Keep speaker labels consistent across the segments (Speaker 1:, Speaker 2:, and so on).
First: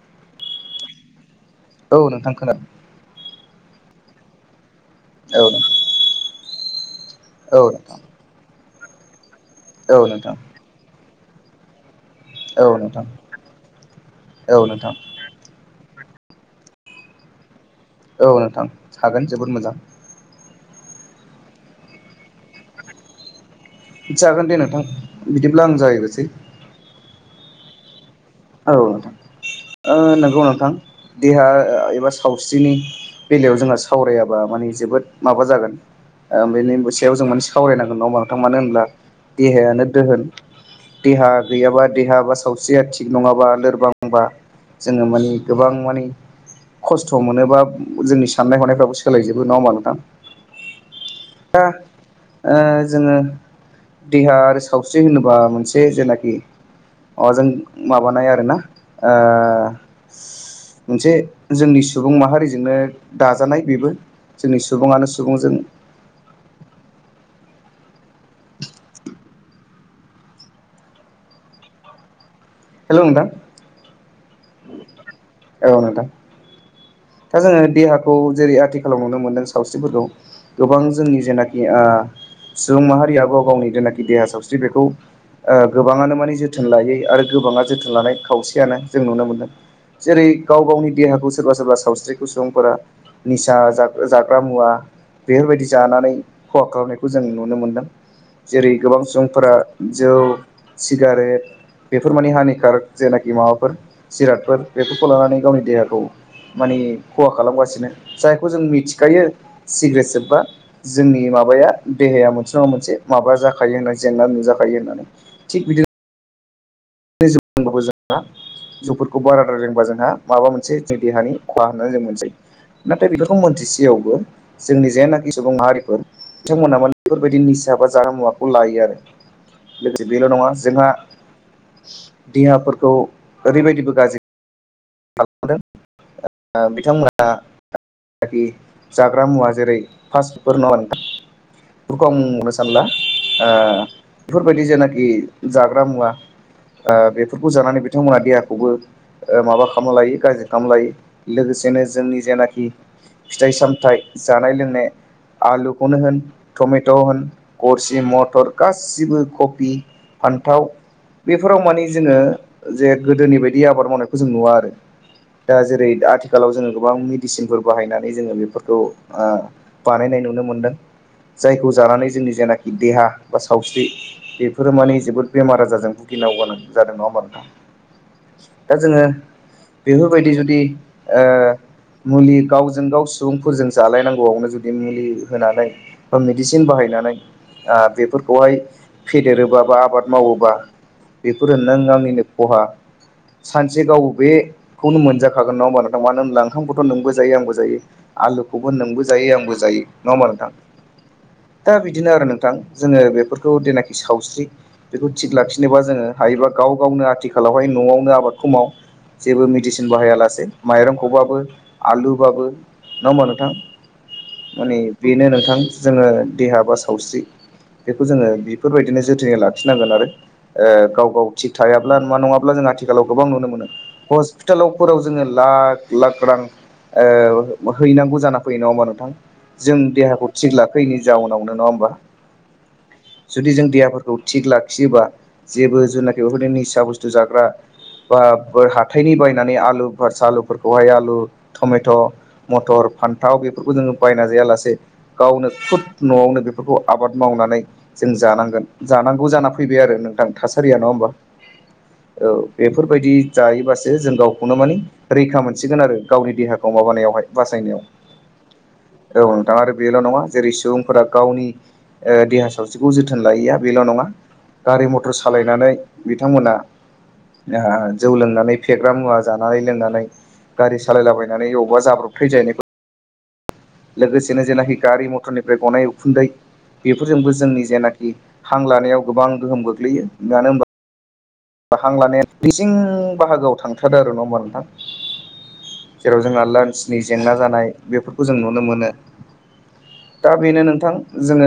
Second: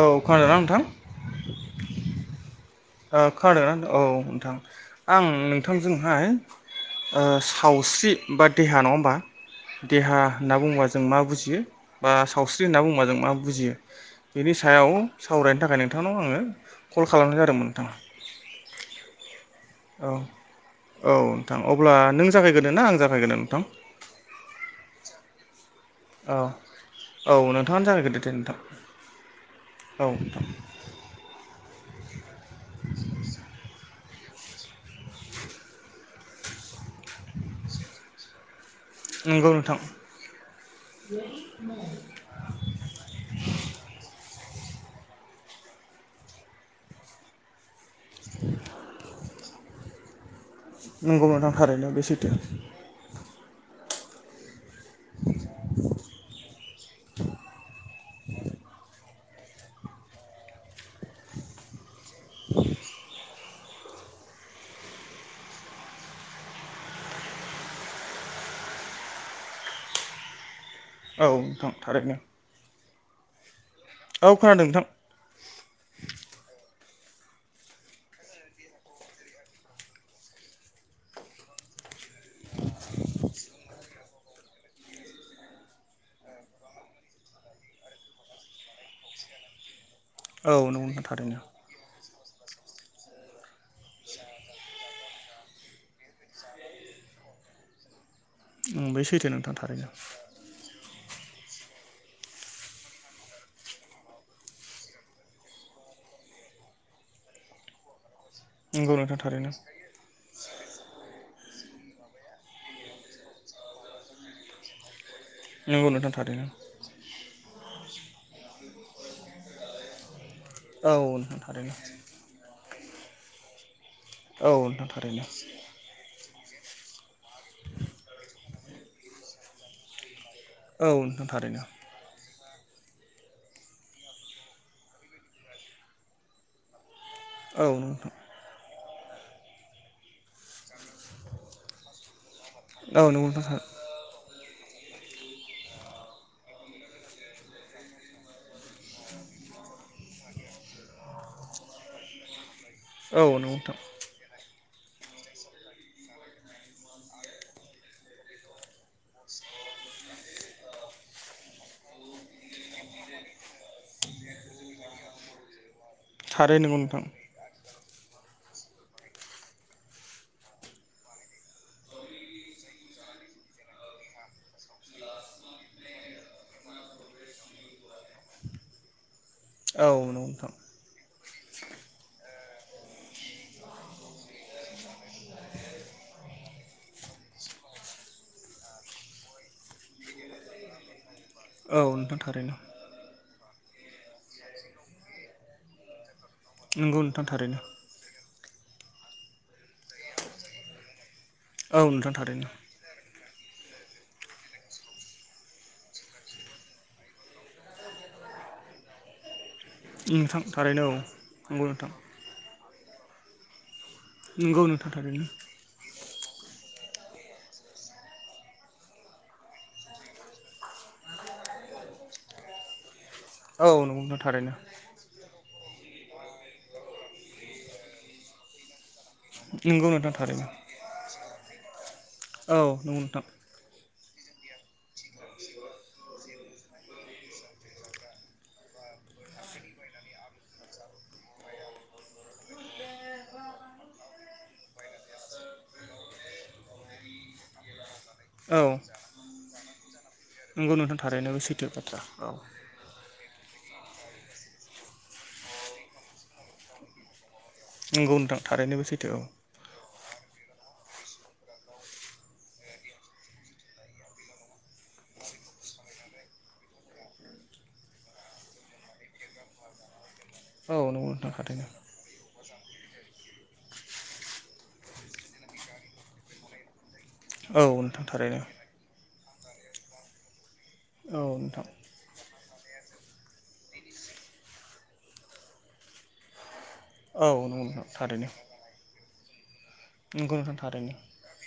Speaker 1: औ खोनादोंना नोंथां?
Speaker 2: औ नोंथां खोनादों
Speaker 1: ओ खोनादोंना औ नोंथां आं नोंथांजोंहाय
Speaker 2: औ नोंथां
Speaker 1: सावस्रि बा देहा नङा होमबा
Speaker 2: औ
Speaker 1: देहा
Speaker 2: नोंथां
Speaker 1: होनना बुङोबा जों मा बुजियो बा सावस्रि
Speaker 2: औ
Speaker 1: होनना
Speaker 2: नोंथां
Speaker 1: बुंङोबा जों मा बुजियो
Speaker 2: औ नोंथां
Speaker 1: बेनि
Speaker 2: औ
Speaker 1: सायाव
Speaker 2: नोंथां
Speaker 1: सावरायनो थाखाय नों थांनाव आङो कल खालामनाय जादोंमोन नोंथां
Speaker 2: औ नोंथां हागोन जोबोद मोजां
Speaker 1: औ औ नोंथां अब्ला नों जागायगोरनो ना आं जागायगोरनो नोंथां
Speaker 2: जागोन दे नोंथां बिदिब्ला
Speaker 1: औ
Speaker 2: [unintelligible]
Speaker 1: औ नोंथाङा जागायगोरदो
Speaker 2: औ नोंथां नंगौ नोंथां देहा एबा सावस्रिनि बेलायाव जोंहा सावरायाबा माने जोबोद माबा जागोन ओ बेनि सायाव जों मोनसे सावरायनांगोन नङा होनबा नोंथां मानो होनब्ला
Speaker 1: नंगौ नोंथां
Speaker 2: देहायानो दोहोन देहा गैयाबा देहा बा सावस्रिया थि नङाबा लोरबांबा जोङो मानि गोबां मानि खस्थ' मोनोबा जोंनि साननाय हनायफ्राबो सोलायजोबो नङा होमबा नोंथां
Speaker 1: नंगौ नोंथां
Speaker 2: दा
Speaker 1: थारैनो बे सैथो
Speaker 2: ओ जोङो देहा आरो सावस्रि होनोबा मोनसे जेनाखि माबाजों माबानाय आरोना ओ मोनसे जोंनि सुबुं माहारिजोंनो दा जानाय बेबो जोंनि सुबुङानो सुबुंजों
Speaker 1: औ नोंथां थारैनो
Speaker 2: हेल' नोंथां
Speaker 1: औ खोनादों नोंथां
Speaker 2: औ नोंथां दा जोङो देहाखौ जेरै आथिखालाव नुनो मोनदों सावस्रिफोरखौ गोबां जोंनि जेनाखि सुबुं माहारिया गाव गावनि जेनाखि देहा सावस्रि बेखौ ओ गोबाङानो माने जोथोन लायै आरो गोबाङा जोथोन लानाय खावसेयानो जों नुनो मोनदों जेरै
Speaker 1: औ
Speaker 2: गाव
Speaker 1: नंगौ
Speaker 2: गावनि
Speaker 1: नोंथां
Speaker 2: देहाखौ
Speaker 1: थारैनो
Speaker 2: सोरबा सोरबा सावस्रिखौ सुबुंफोरा जाग्रा मुवा बेफोरबायदि जानानै खहा खालामनायखौ जों नुनो मोन्दों जेरै
Speaker 1: उम
Speaker 2: गोबां
Speaker 1: बे सैथो
Speaker 2: सुबुंफोरा
Speaker 1: नोंथां थारैनो
Speaker 2: जौ सिगारेट बेफोर मानि हानि कारक जेनाखि माबाफोर जिरादफोर बेफोरखौ लानानै गावनि देहाखौ माने खहा खालामगासिनो जायखौ जों
Speaker 1: नंगौ नोंथां
Speaker 2: मिथिखायो
Speaker 1: थारैनो
Speaker 2: सिग्रेट सोबबा जोंनि माबाया देहाया मोनसे नङा मोनसे माबा जाखायो होननानै जेंना नुजाखायो होनना
Speaker 1: नंगौ नोंथां थारैनो
Speaker 2: जौ लोंबाबो जोंहा जौफोरखौ बाराद्राय लोंबा जोंहा माबा मोनसे
Speaker 1: औ
Speaker 2: जों देहानि
Speaker 1: नोंथां
Speaker 2: खहा
Speaker 1: थारैनो
Speaker 2: होननानै जों मोनसै नाथाय बेफोरखौ मोनथिसेयाव
Speaker 1: औ नोंथां
Speaker 2: जोंनि
Speaker 1: थारैनो
Speaker 2: जेनाखि सुबुं माहारिफोर बिथांमोना मानोे बेफोरबायदि निसा बा जाग्रा मुवाखौ लायो आरो लोगोसे बेल' नङा जोंहा
Speaker 1: औ नोंथां थारैनो
Speaker 2: देहाफोरखौ ओरैबायदिबो गाज्रि खालामदों ओ बिथांमोनहा
Speaker 1: औ नोंथां
Speaker 2: जानाखि जाग्रा मुवा जेरै [unintelligible] बेफोरखौ आं सानला ओ बेफोरबायदि जेनाखि जाग्रा मुवा ओ बेफोरखौ जानानै बिथांमोना देहाखौबो माबा माबा खालामना लायो गाज्रि खालामना लायो लोगोसेनो जोंनि जेनाखि
Speaker 1: औ नंगौ
Speaker 2: फिथाइ
Speaker 1: नोंथां
Speaker 2: सामथाइ जानाय लोंनाय [unintelligible] आलुखौनो होन टमेट' होन गरसि मथर गासिबो कबि फा न्थाव बेफोराव मानि जोङो जे गोदोनि बायदि आबाद मावनायखौ जों नुवा आरो दा जेरै आथिखालाव जोङो गोबां मेडिसिनफोर बाहायना जोङो बेफोरखौ ओ बानायनाय नुनो मोनदों। जायखौ जानानै जोंनि जेनाखि देहा बा सावस्रि बेफोरो माने जोबोद बेमार आजारजों भुगि नांगौ गोनांथि जादों। नङा होमबा नोंथा?
Speaker 1: [inaudible]
Speaker 2: दा जोङो
Speaker 1: औ
Speaker 2: बेफोरबायदि जुदि
Speaker 1: नंगौ
Speaker 2: ओ मुलि गावजों गाव सुबुंफोरजों जालायनांगौआवनो जुदि मुलि होनानै बा मेडिसिन बाहाय नानै आ बेफोरखौहाय फेदेरोबा बा आबाद मावोबा बेफोरो नों
Speaker 1: नोंथां
Speaker 2: आंनिनो
Speaker 1: थारैनो
Speaker 2: खहा सानसे गाव बेखौनो मोनजाखागोन नङा होमबा नोंथां मानो होनब्ला ओंखामखौथ'
Speaker 1: नंगौ
Speaker 2: नोंबो
Speaker 1: नोंथां
Speaker 2: जायो आंबो जायो आलुखौबो नोंबो जायो आंबो जायो। नङा होमबा नोंथां? दा
Speaker 1: औ नंगौ नोंथां औ
Speaker 2: बिदिनो
Speaker 1: थारैनो नंगौ थारैनो औ
Speaker 2: आरो
Speaker 1: थारैनो
Speaker 2: नोंथां जोङो बेफोर खौ जेनाखि सावस्रि बेखौ थिग लाखिनोबा जोङो हायोबा गाव गावनो आथिखालावहाय न'वावनो आबादखौ समाव जेबो मेडिसिन बाहाया
Speaker 1: नोंथां
Speaker 2: लासे
Speaker 1: थारैनो औ
Speaker 2: माइरंखौबाबो
Speaker 1: नंगौ नोंथां
Speaker 2: आलु बाबो नङा होमबा नोंथां
Speaker 1: नंगौ
Speaker 2: माने
Speaker 1: नोंथां थारैनो
Speaker 2: बेनो नोंथां जोङो देहा बा सावस्रि बेखौ जोङो बिफोरबायदिनो जोथोनै लाखिनांगोन आरो ओ गाव गाव थिग थायाब्ला नङा नङाब्ला जों आथि खालाव गोबां नुनो मोनो
Speaker 1: औ नंगौ नोंथां थारैनो
Speaker 2: हस्पिटालाव फोराव जोङो ला ख लाख रां ओ हैनांगौ जाना फैयो। नङा होमबा नोंथां? जों
Speaker 1: नंगौ नोंथां
Speaker 2: देहाखौ
Speaker 1: थारैनो
Speaker 2: थिग लाखैयैनि जाउनावनो। नङा होमबा?
Speaker 1: औ नंगौ नोंथां।
Speaker 2: खौ थिग लाखियोबा जेबो जुनाखि बेफोरनि निसा बुस्थु जाग्रा बो हा थायनि बायनानै आलु फोर सालुफोरखौहाय आलु टमेट' मथर फान्थाव बेफोरखौ जोङो बायना जायालासे गावनो खुद न'वावनो बेफोरखौ आबाद मावनानै जों
Speaker 1: औ
Speaker 2: जानांगोन। जानांगौ जाना फैबाय आरो नोंथां
Speaker 1: नंगौ
Speaker 2: थासारिया नङा
Speaker 1: नोंथां
Speaker 2: होमबा
Speaker 1: थारैनो बे सैथो बाथ्रा
Speaker 2: औ बेफोरबायदि जायोबासो जों गावखौनो माने रैखा मोनसिगोन आरो गावनि देहाखौ माबानायावहाय। बासायनायाव
Speaker 1: नंगौ नोंथां थारैनो बे सैथो
Speaker 2: औ नोंथां आरो बेल' नङा जेरै सुबुं फोरा गावनि ओ देहा सावस्रिखौ जोथोन लायैया बेल' नङा गारि मथर सालायनानै बिथांमोना ओ जौ लोंनानै फेग्रा मुवा जानानै लोंनानै
Speaker 1: औ
Speaker 2: गारि
Speaker 1: नंगौ नोंथां
Speaker 2: सालायलाबायनानै
Speaker 1: थारैनो
Speaker 2: अबावबा जाब्रबथाय जाहैनायखौ लोगोसेनो जेनाखि गारि मथरनिफ्राय गनाय उखुन्दै बेफोरजोंबो
Speaker 1: औ
Speaker 2: जोंनि
Speaker 1: नोंथां
Speaker 2: जेनाखि
Speaker 1: थारैनो
Speaker 2: हां लानायाव गोबां गोहोम गोग्लैयो मानो होनबा
Speaker 1: औ नोंथां
Speaker 2: बा हां लानाया उदै सिं बाहागोआव थांथारो आरो। नङा होमबा नोंथां? जेराव जोंहा लान्सनि जेंना
Speaker 1: औ नंगौ
Speaker 2: जानाय
Speaker 1: नोंथां थारैनो
Speaker 2: बेफोरखौ जों नु दा
Speaker 1: नंगौ
Speaker 2: बेनो नोंथां
Speaker 1: थारैनो
Speaker 2: जोङो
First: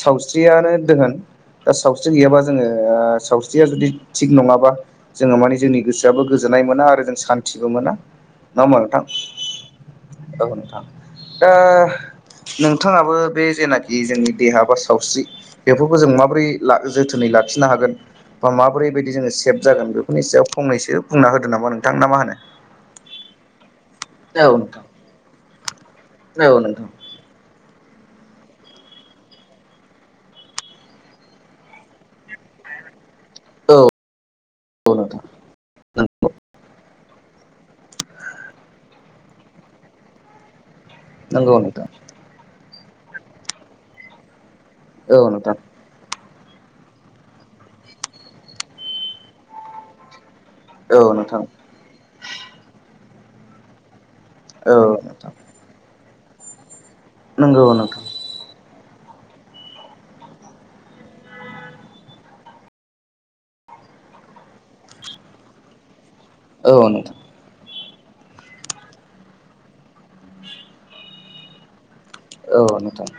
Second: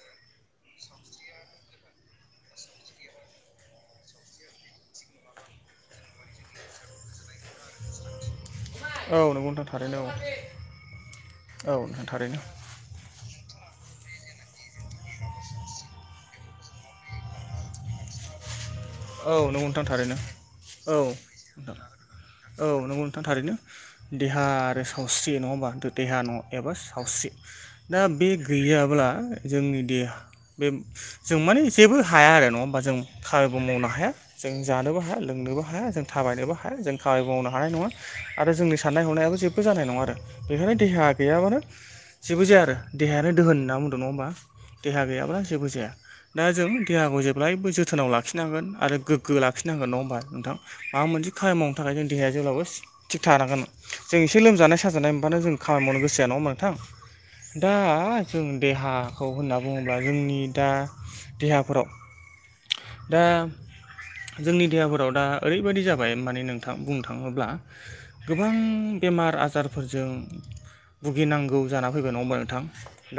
Speaker 2: साव स्रियानो दोहोन। दा सावस्रि गैयाबा जोङो ओ सावस्रिया जुदि थिग नङाबा जोङो माने जोंनि गोसोआबो गोजोननाय नाय मोना आरो जों सानथिबो मोना। नङा होमबा नोंथां?
Speaker 1: औ नंगौ नोंथां थारैनो
Speaker 2: औ नोंथां। दा
Speaker 1: औ नोंथां थारैनो
Speaker 2: नोंथाङाबो बे जेनाखि जोंनि देहा बा सावस्रि बेफोरखौ जों माबोरै ला जोथोनै लाखिनो हागोन बा माबोरै बायदि
Speaker 1: औ
Speaker 2: जोङो सेभ
Speaker 1: नंगौ नोंथां
Speaker 2: जागोन
Speaker 1: थारैनो
Speaker 2: बेफोरनि सायाव फंनैसो बुंना होदो नामा नोंथां। ना मा होनो?
Speaker 1: औ नंगौ नोंथा थारैनो। देहा
Speaker 2: औ
Speaker 1: आरो
Speaker 2: नोंथां
Speaker 1: सावस्रि नङा होमबा दो देहान
Speaker 2: औ
Speaker 1: एबा
Speaker 2: नोंथां
Speaker 1: सावस्रि दा बे गैयाब्ला जोंनि देहा बे जों माने जेबो हाया आरो नङा होमबा जों खामायबो
Speaker 2: औ
Speaker 1: मावनो हाया जों
Speaker 2: औ
Speaker 1: जानोबो हाया
Speaker 2: नोंथां
Speaker 1: लोंनोबो हाया जों थाबायनोबो हाया जों खामानिबो मावनो हानाय नङा आरो जोंनि साननाय हनायाबो जेबो जानाय नङा आरो बेखायनो देहा
Speaker 2: नंगौ
Speaker 1: गैयाबानो
Speaker 2: नंगौ नोंथां
Speaker 1: जेबो जाया आरो देहायानो दोहोन होनना बुंदों नङा होमबा। देहा
Speaker 2: औ
Speaker 1: गैयाब्ला
Speaker 2: नोंथां
Speaker 1: जेबो जाया दा जों देहाखौ जेब्लायबो जोथोनाव लाखि नांनोन आरो गोगो लाखिनांगोन नङा होमबा नोंथां माबा
Speaker 2: औ
Speaker 1: मोनसे
Speaker 2: नोंथां
Speaker 1: खामानि मावनो थाखाय जों देहाया जेब्लाबो थिग थानांगोन जों एसे
Speaker 2: औ
Speaker 1: लोमजानाय साजानाय
Speaker 2: नोंथां
Speaker 1: मोनबानो जों खामानि मावनो गोसो जाया। नङा होमबा नोंथां?
Speaker 2: नंगौ
Speaker 1: दा
Speaker 2: नोंथां
Speaker 1: जों देहाखौ होनना बुङोब्ला जोंनि दा देहाफोराव दा जोंनि देहाफोराव दा ओरैबादि जा- बाय माने नोंथां बुंनो थाङोब्ला गोबां बेमार आजारफोरजों भुगिनांगौ जाना फैबाय नङा होमबा नोंथां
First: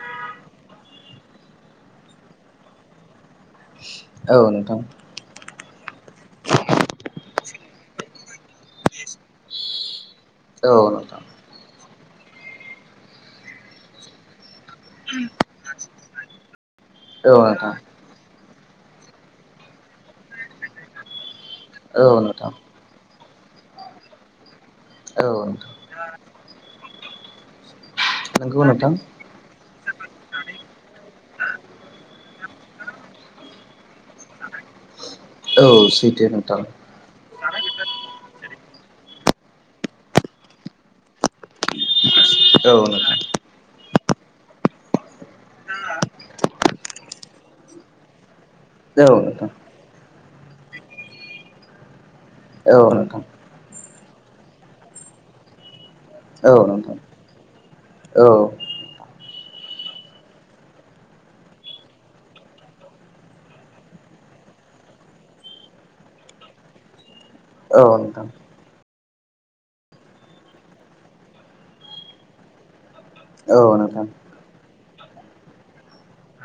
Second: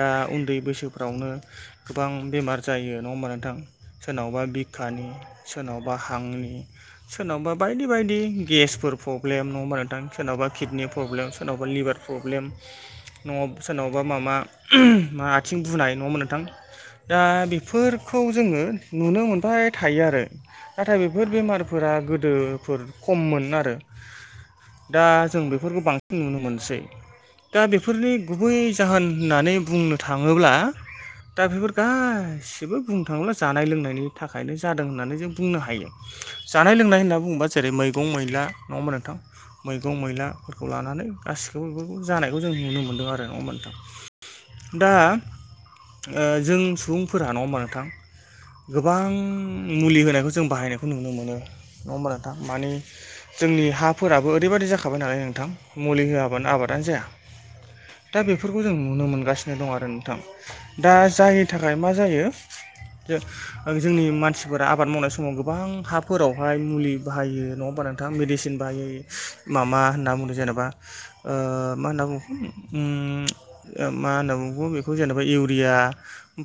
Speaker 1: दा उन्दै बैसो फोरावनो गोबां बेमार जायो नङा होमबा नोंथां
Speaker 2: औ
Speaker 1: सोरनावबा
Speaker 2: नोंथां
Speaker 1: बिखानि सोरनाव- बा हांनि सोरनावबा बायदि बायदि गेसफोर प्रब्लेम नङा होमबा नोंथां सोरनावबा
Speaker 2: औ
Speaker 1: किडनि
Speaker 2: नोंथां
Speaker 1: प्रब्लेम सोरनावबा लिभार प्रब्लेम न' सोरनावबा मामा मा आथिं बुनाय नङा होमबा नोंथां? दा
Speaker 2: औ नोंथां
Speaker 1: बेफोरखौ जोङो नुनो मोनबाय। थायो आरो नाथाय बेफोर बेमारफोरा
Speaker 2: औ नोंथां
Speaker 1: गोदोफोर खममोन आरो। दा जों
Speaker 2: औ नोंथां
Speaker 1: बेफोरखौ बांसिन नुनो मोनसै। दा बेफोरनि गुबै
Speaker 2: नंगौ नोंथां
Speaker 1: जाहोन होननानै बुंनो थाङोब्ला दा बेफोर गासिबो बुंनो थाङोब्ला जानाय लोंनायनि थाखाय नो जादों होननानै जों बुंनो
Speaker 2: औ
Speaker 1: हायो
Speaker 2: सैथो नोंथां
Speaker 1: जानाय लोंनाय होनना बुंङोबा जों जेरै मैगं मैला नङाहोमबा नोंथां मैगं मैलाफोरखौ लानानै गासिखौबो बेफोरखौ जानायखौ जों
Speaker 2: औ
Speaker 1: नुनो मोन्दों
Speaker 2: नोंथां
Speaker 1: आरो नङा होमबा नोंथां? दा ओ जों सुबुंफोरा नङा होमबा नोंथां? गोबां
Speaker 2: औ नोंथां
Speaker 1: मुलि होनायखौ जों बाहायनायखौ नुनो मोनो नङा होमबा? नोंथां मानि
Speaker 2: औ नोंथां
Speaker 1: जोंनि हाफोराबो ओरैबायदि जाखाबाय नालाय नोंथां। मुलि होआबानो
Speaker 2: औ
Speaker 1: आबादानो
Speaker 2: नोंथां
Speaker 1: जाया। दा
Speaker 2: औ
Speaker 1: बेफोरखौ जों नुनो मोनगासिनो दं आरो नोंथां दा जायनि थाखाय मा जायो। जो ओ जोंनि मानसिफोरा आबाद मावनाय समाव गोबां हाफोरावहाय मुलि बाहायो नङा होमबा नोंथां मिडिसिन बाहायो। मामा होनना बुदों जेनेबा ओ मा होनना बुङो उम
Speaker 2: औ
Speaker 1: ओ
Speaker 2: नोंथां
Speaker 1: मा होनना बुंङो बेखौ जेनेबा इउरिया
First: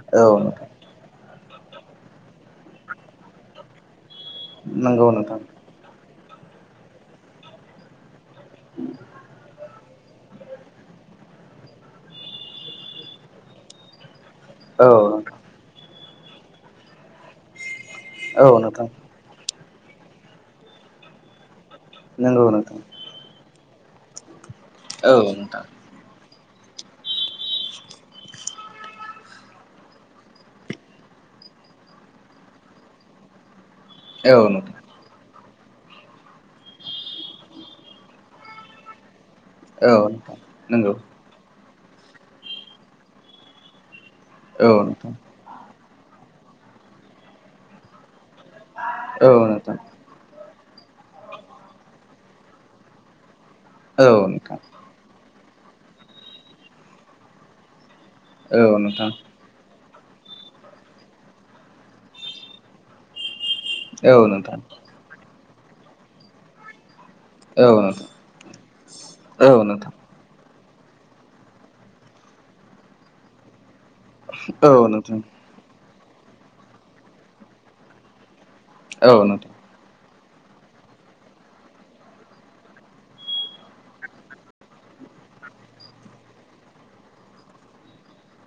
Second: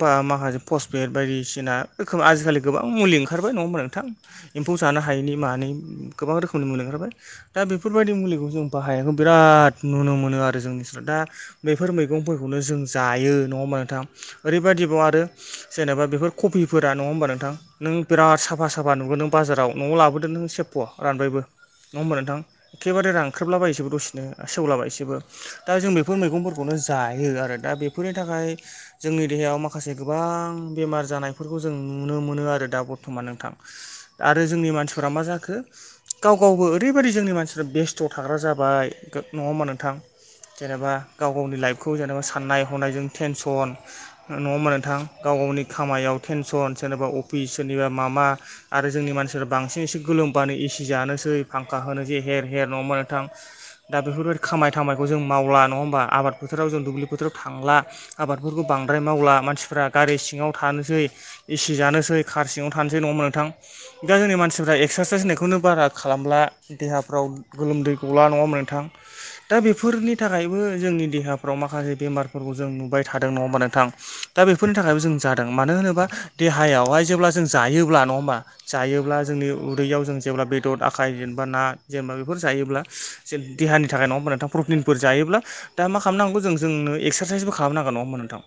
Speaker 1: बा
Speaker 2: औ
Speaker 1: माखासे
Speaker 2: नोंथां
Speaker 1: पसपेट बायदिसिना रोखोम आजिखालि गोबां मुलि ओंखारबाय नङा ओमबा नोंथां एम्फौ जानो
Speaker 2: नंगौ
Speaker 1: हायैनि
Speaker 2: नोंथां
Speaker 1: मानि गोबां रोखोमनि मुलि ओंखारबाय दा दा बेफोरबायदि मुलिखौ जों बाहायनायखौ बिराद नुनो मोनो आरो जोंनिथिं दा बैफोर मैगंफोरखौनो जों जायो नङा ओमबा नोंथां ओरैबायदिबाव आरो
Speaker 2: औ
Speaker 1: जेनेबा बेफोर कफिफोरा नङा होमबा नोंथां? नों बिराद
Speaker 2: औ
Speaker 1: साफा
Speaker 2: नोंथां
Speaker 1: साफा नुगोन नों बाजाराव न'वाव लाबोदो नों सेबफ' रानबायबो नङा होमबा नोंथां एखेबारे रानख्रेबलाबायसोबो दसेनो
Speaker 2: औ
Speaker 1: सेवलाबायसोबो
Speaker 2: नोंथां
Speaker 1: दा जों बेफोर मैगंफोरखौनो जायो आरो दा बेफोरनि थाखाय जोंनि देहायाव माखासे गोबां बेमार जानायफोरखौ जों नुनो मोनो आरो। दा बर्थमान नोंथां
Speaker 2: औ
Speaker 1: आरो जोंनि
Speaker 2: नोंथां
Speaker 1: मानसिफोरा मा जाखो गाव गावबो ओरैबायदि जोंनि मानसि बेस्थ' थाग्रा जाबाय नङा होमबा नोंथां?
Speaker 2: औ
Speaker 1: जेनेबा
Speaker 2: नंगौ
Speaker 1: गाव गावनि लाइफखौ जेनेबा साननाय हनायजों टेनसन नङा ओमबा नोंथां गाव गावनि खामायाव टेनसन सोरनेबा अफिस सोरनिबा माबा आरो जोंनि
Speaker 2: औ
Speaker 1: मानसिफोरा
Speaker 2: नोंथां
Speaker 1: बांसिन एसे गोलोमबानो एसि जानोसै फांखा होनोसै हेर हेर नङा ओमबा नोंथां दा
Speaker 2: औ
Speaker 1: बेफोरबायदि
Speaker 2: नोंथां
Speaker 1: खामायथामायखौ जों मावला नङा ओमबा आबाद फोथोराव जों दुब्लि बोथोराव थांला
Speaker 2: औ
Speaker 1: आबादफोरखौ बां द्राय
Speaker 2: नोंथां औ नोंथां
Speaker 1: मावला मानसिफ्रा गारि सिङाव थानोसै एसि जानोसै खार सिङाव थानोसै नङा नोंथां दा
Speaker 2: औ
Speaker 1: जोंनि
Speaker 2: नोंथां
Speaker 1: मानसिफ्रा एक्सारसाइस होननायखौनो बारा खालामब्ला देहा फ्राव गोलोमदै गला नङा
Speaker 2: औ नोंथां
Speaker 1: बेनि थाखायबो जोंनि देहाफ्राव माखासे बेमारफोरखौ जों नुबाय थादों नङा ओमबा नोंथां? दा बेफोरनि
Speaker 2: औ
Speaker 1: थाखायबो जों
Speaker 2: नोंथां
Speaker 1: जादों मानो होनोबा देहायावहाय जेब्ला जों जायोब्ला नङा ओमबा।
Speaker 2: औ
Speaker 1: जायोब्ला जोंनि
Speaker 2: नोंथां
Speaker 1: दैयाव जों जेब्ला बेदर आखाइ जेनबा ना जेनबा बेफोर जायोब्ला जे देहानि थाखाय नङा ओमबा नोंथां प्रटिन फोर जायोब्ला दा मा खालामनांगौ जों जोंनो एक्सारसाइसबो खालामनांगोन नङा नोंथां?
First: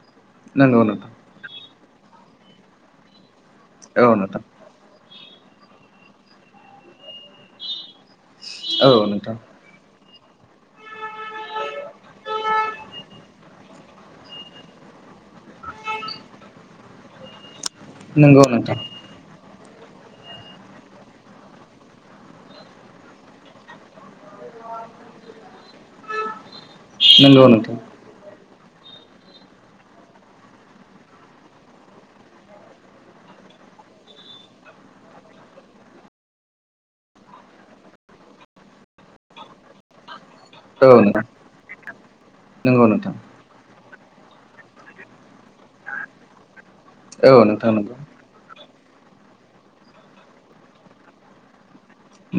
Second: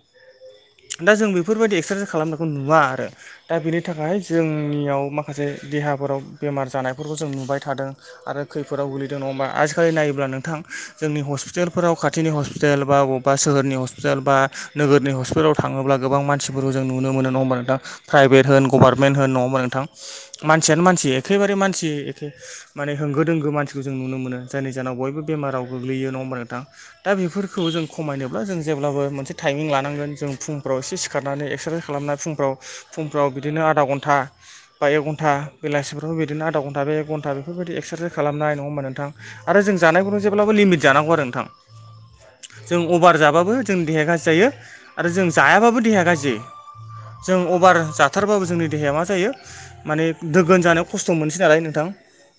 Speaker 2: नंगौ नोंथां।
Speaker 1: दा जों बेफोरबायदि एक्सारसाइस खालामनायखौ नुवा आरो दा बेनि
Speaker 2: औ
Speaker 1: थाखाय
Speaker 2: नोंथां
Speaker 1: जोंनियाव माखासे देहाफोराव बेमार जानायफोरखौ जों नुबाय थादों आरो खैफोदाव
Speaker 2: औ
Speaker 1: गोलैदों नङा
Speaker 2: नोंथां
Speaker 1: ओमबा आजिखालि नायोब्ला नोंथां जोंनि हस्पिटालफोराव खाथिनि हस्पिटाल अबबा सोहोरनि हस्पिटाल बा नोगोरनि हस्पिटालाव थाङोब्ला गोबां मानसिफोरखौ जों नुनो मोनो नङा ओमबा नोंथां?
Speaker 2: नंगौ
Speaker 1: प्राइभेट होन
Speaker 2: नोंथां
Speaker 1: गभारनमेन्ट होन नङा ओमबा नोंथां मानसियानो मानसि एखेबारे मानसि माने होंगो दोंगो मानसिखौ जों नुनो मोनो जायनि जाहोनाव बयबो बेमाराव गोग्लैयो नङा ओमबा नोंथां दा
Speaker 2: नंगौ
Speaker 1: बेफोरखौ
Speaker 2: नोंथां
Speaker 1: जों खमायनोब्ला जों जेब्लाबो मोनसे टाइमिं लानांगोन जों फुंफ्राव एसे सिखारनानै एक्सारसाइस खालामनानै फुंफ्राव फुंफ्राव बिदिनो आधा घन्टा बा एक घन्टा बेलासिफ्रावबो बिदिनो आधा घन्टा एक घन्टाफोरबायदि एक्सारसाइस खालामनाय नङा होमबा नोंथां आरो जों जानायखौबो जेब्लाबो लिमिट जानांगौ आरो नोंथां जों
Speaker 2: नंगौ नोंथां
Speaker 1: अभार जासाबो जों देहाया गाज्रि जायो आरो जों जायाबाबो देहाया गाज्रि जों
Speaker 2: औ नों
Speaker 1: अभार जाथारबाबो जोंनि देहाया मा जायो माने दोगोन जानायाव खस्थ' मोनसै नालाय नोंथां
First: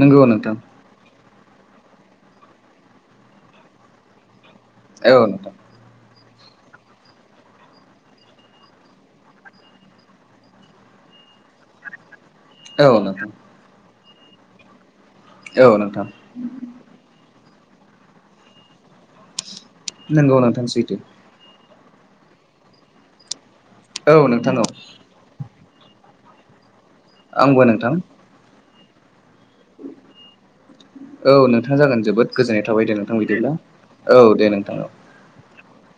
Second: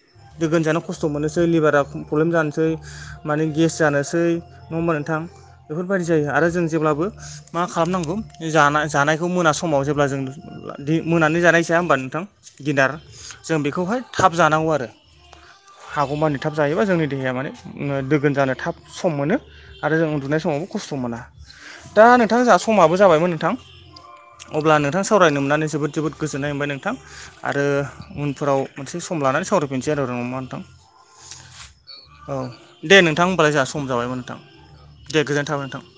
Speaker 2: नंगौ नोंथां
Speaker 1: दोगोन जानो खस्थ' मोननोसै लिभारा प्रब्लेम जानोसै माने गेस जानोसै नङा ओमबा नोंथां बेफोर बादि जायो आरो जों जेब्लाबो मा खालामनांगौ जानायखौ मोना समाव अब्ला जों मोनानि जानाय जाया ओमबा नोंथां दिनार
Speaker 2: औ नोंथां
Speaker 1: जों बेखौहाय थाब जानांगौ आरो
Speaker 2: औ नोंथां
Speaker 1: हागौमानि थाब जायोबा जोंनि देहाया माने दोगोन जानो थाब सम मोनो आरो जों
Speaker 2: नंगौ
Speaker 1: उन्दुनाय
Speaker 2: नोंथां
Speaker 1: समावबो खस्थ'
Speaker 2: सैथो
Speaker 1: मोना। दा नोंथां जोंहा समाबो जाबायमोन नोंथां।
Speaker 2: औ नों
Speaker 1: अब्ला नोंथां सावरायनो मोननानै जोबोद जोबोद गोजोननाय मोनबाय नोंथां
Speaker 2: आंबो
Speaker 1: आरो
Speaker 2: नोंथां
Speaker 1: उनफोराव मोनसे सम लानानै सावरायफिनसै आरो र' ओमबा नोंथां
Speaker 2: औ नोंथां जागोन जोबोद
Speaker 1: औ
Speaker 2: गोजोननाय थाबाय दे नोंथां
Speaker 1: होमबालाय
Speaker 2: बिदिब्ला
Speaker 1: जोंहा सम जाबायमोन
Speaker 2: औ दे नोंथां औ
Speaker 1: दे गोननाय थाबाय नोंथां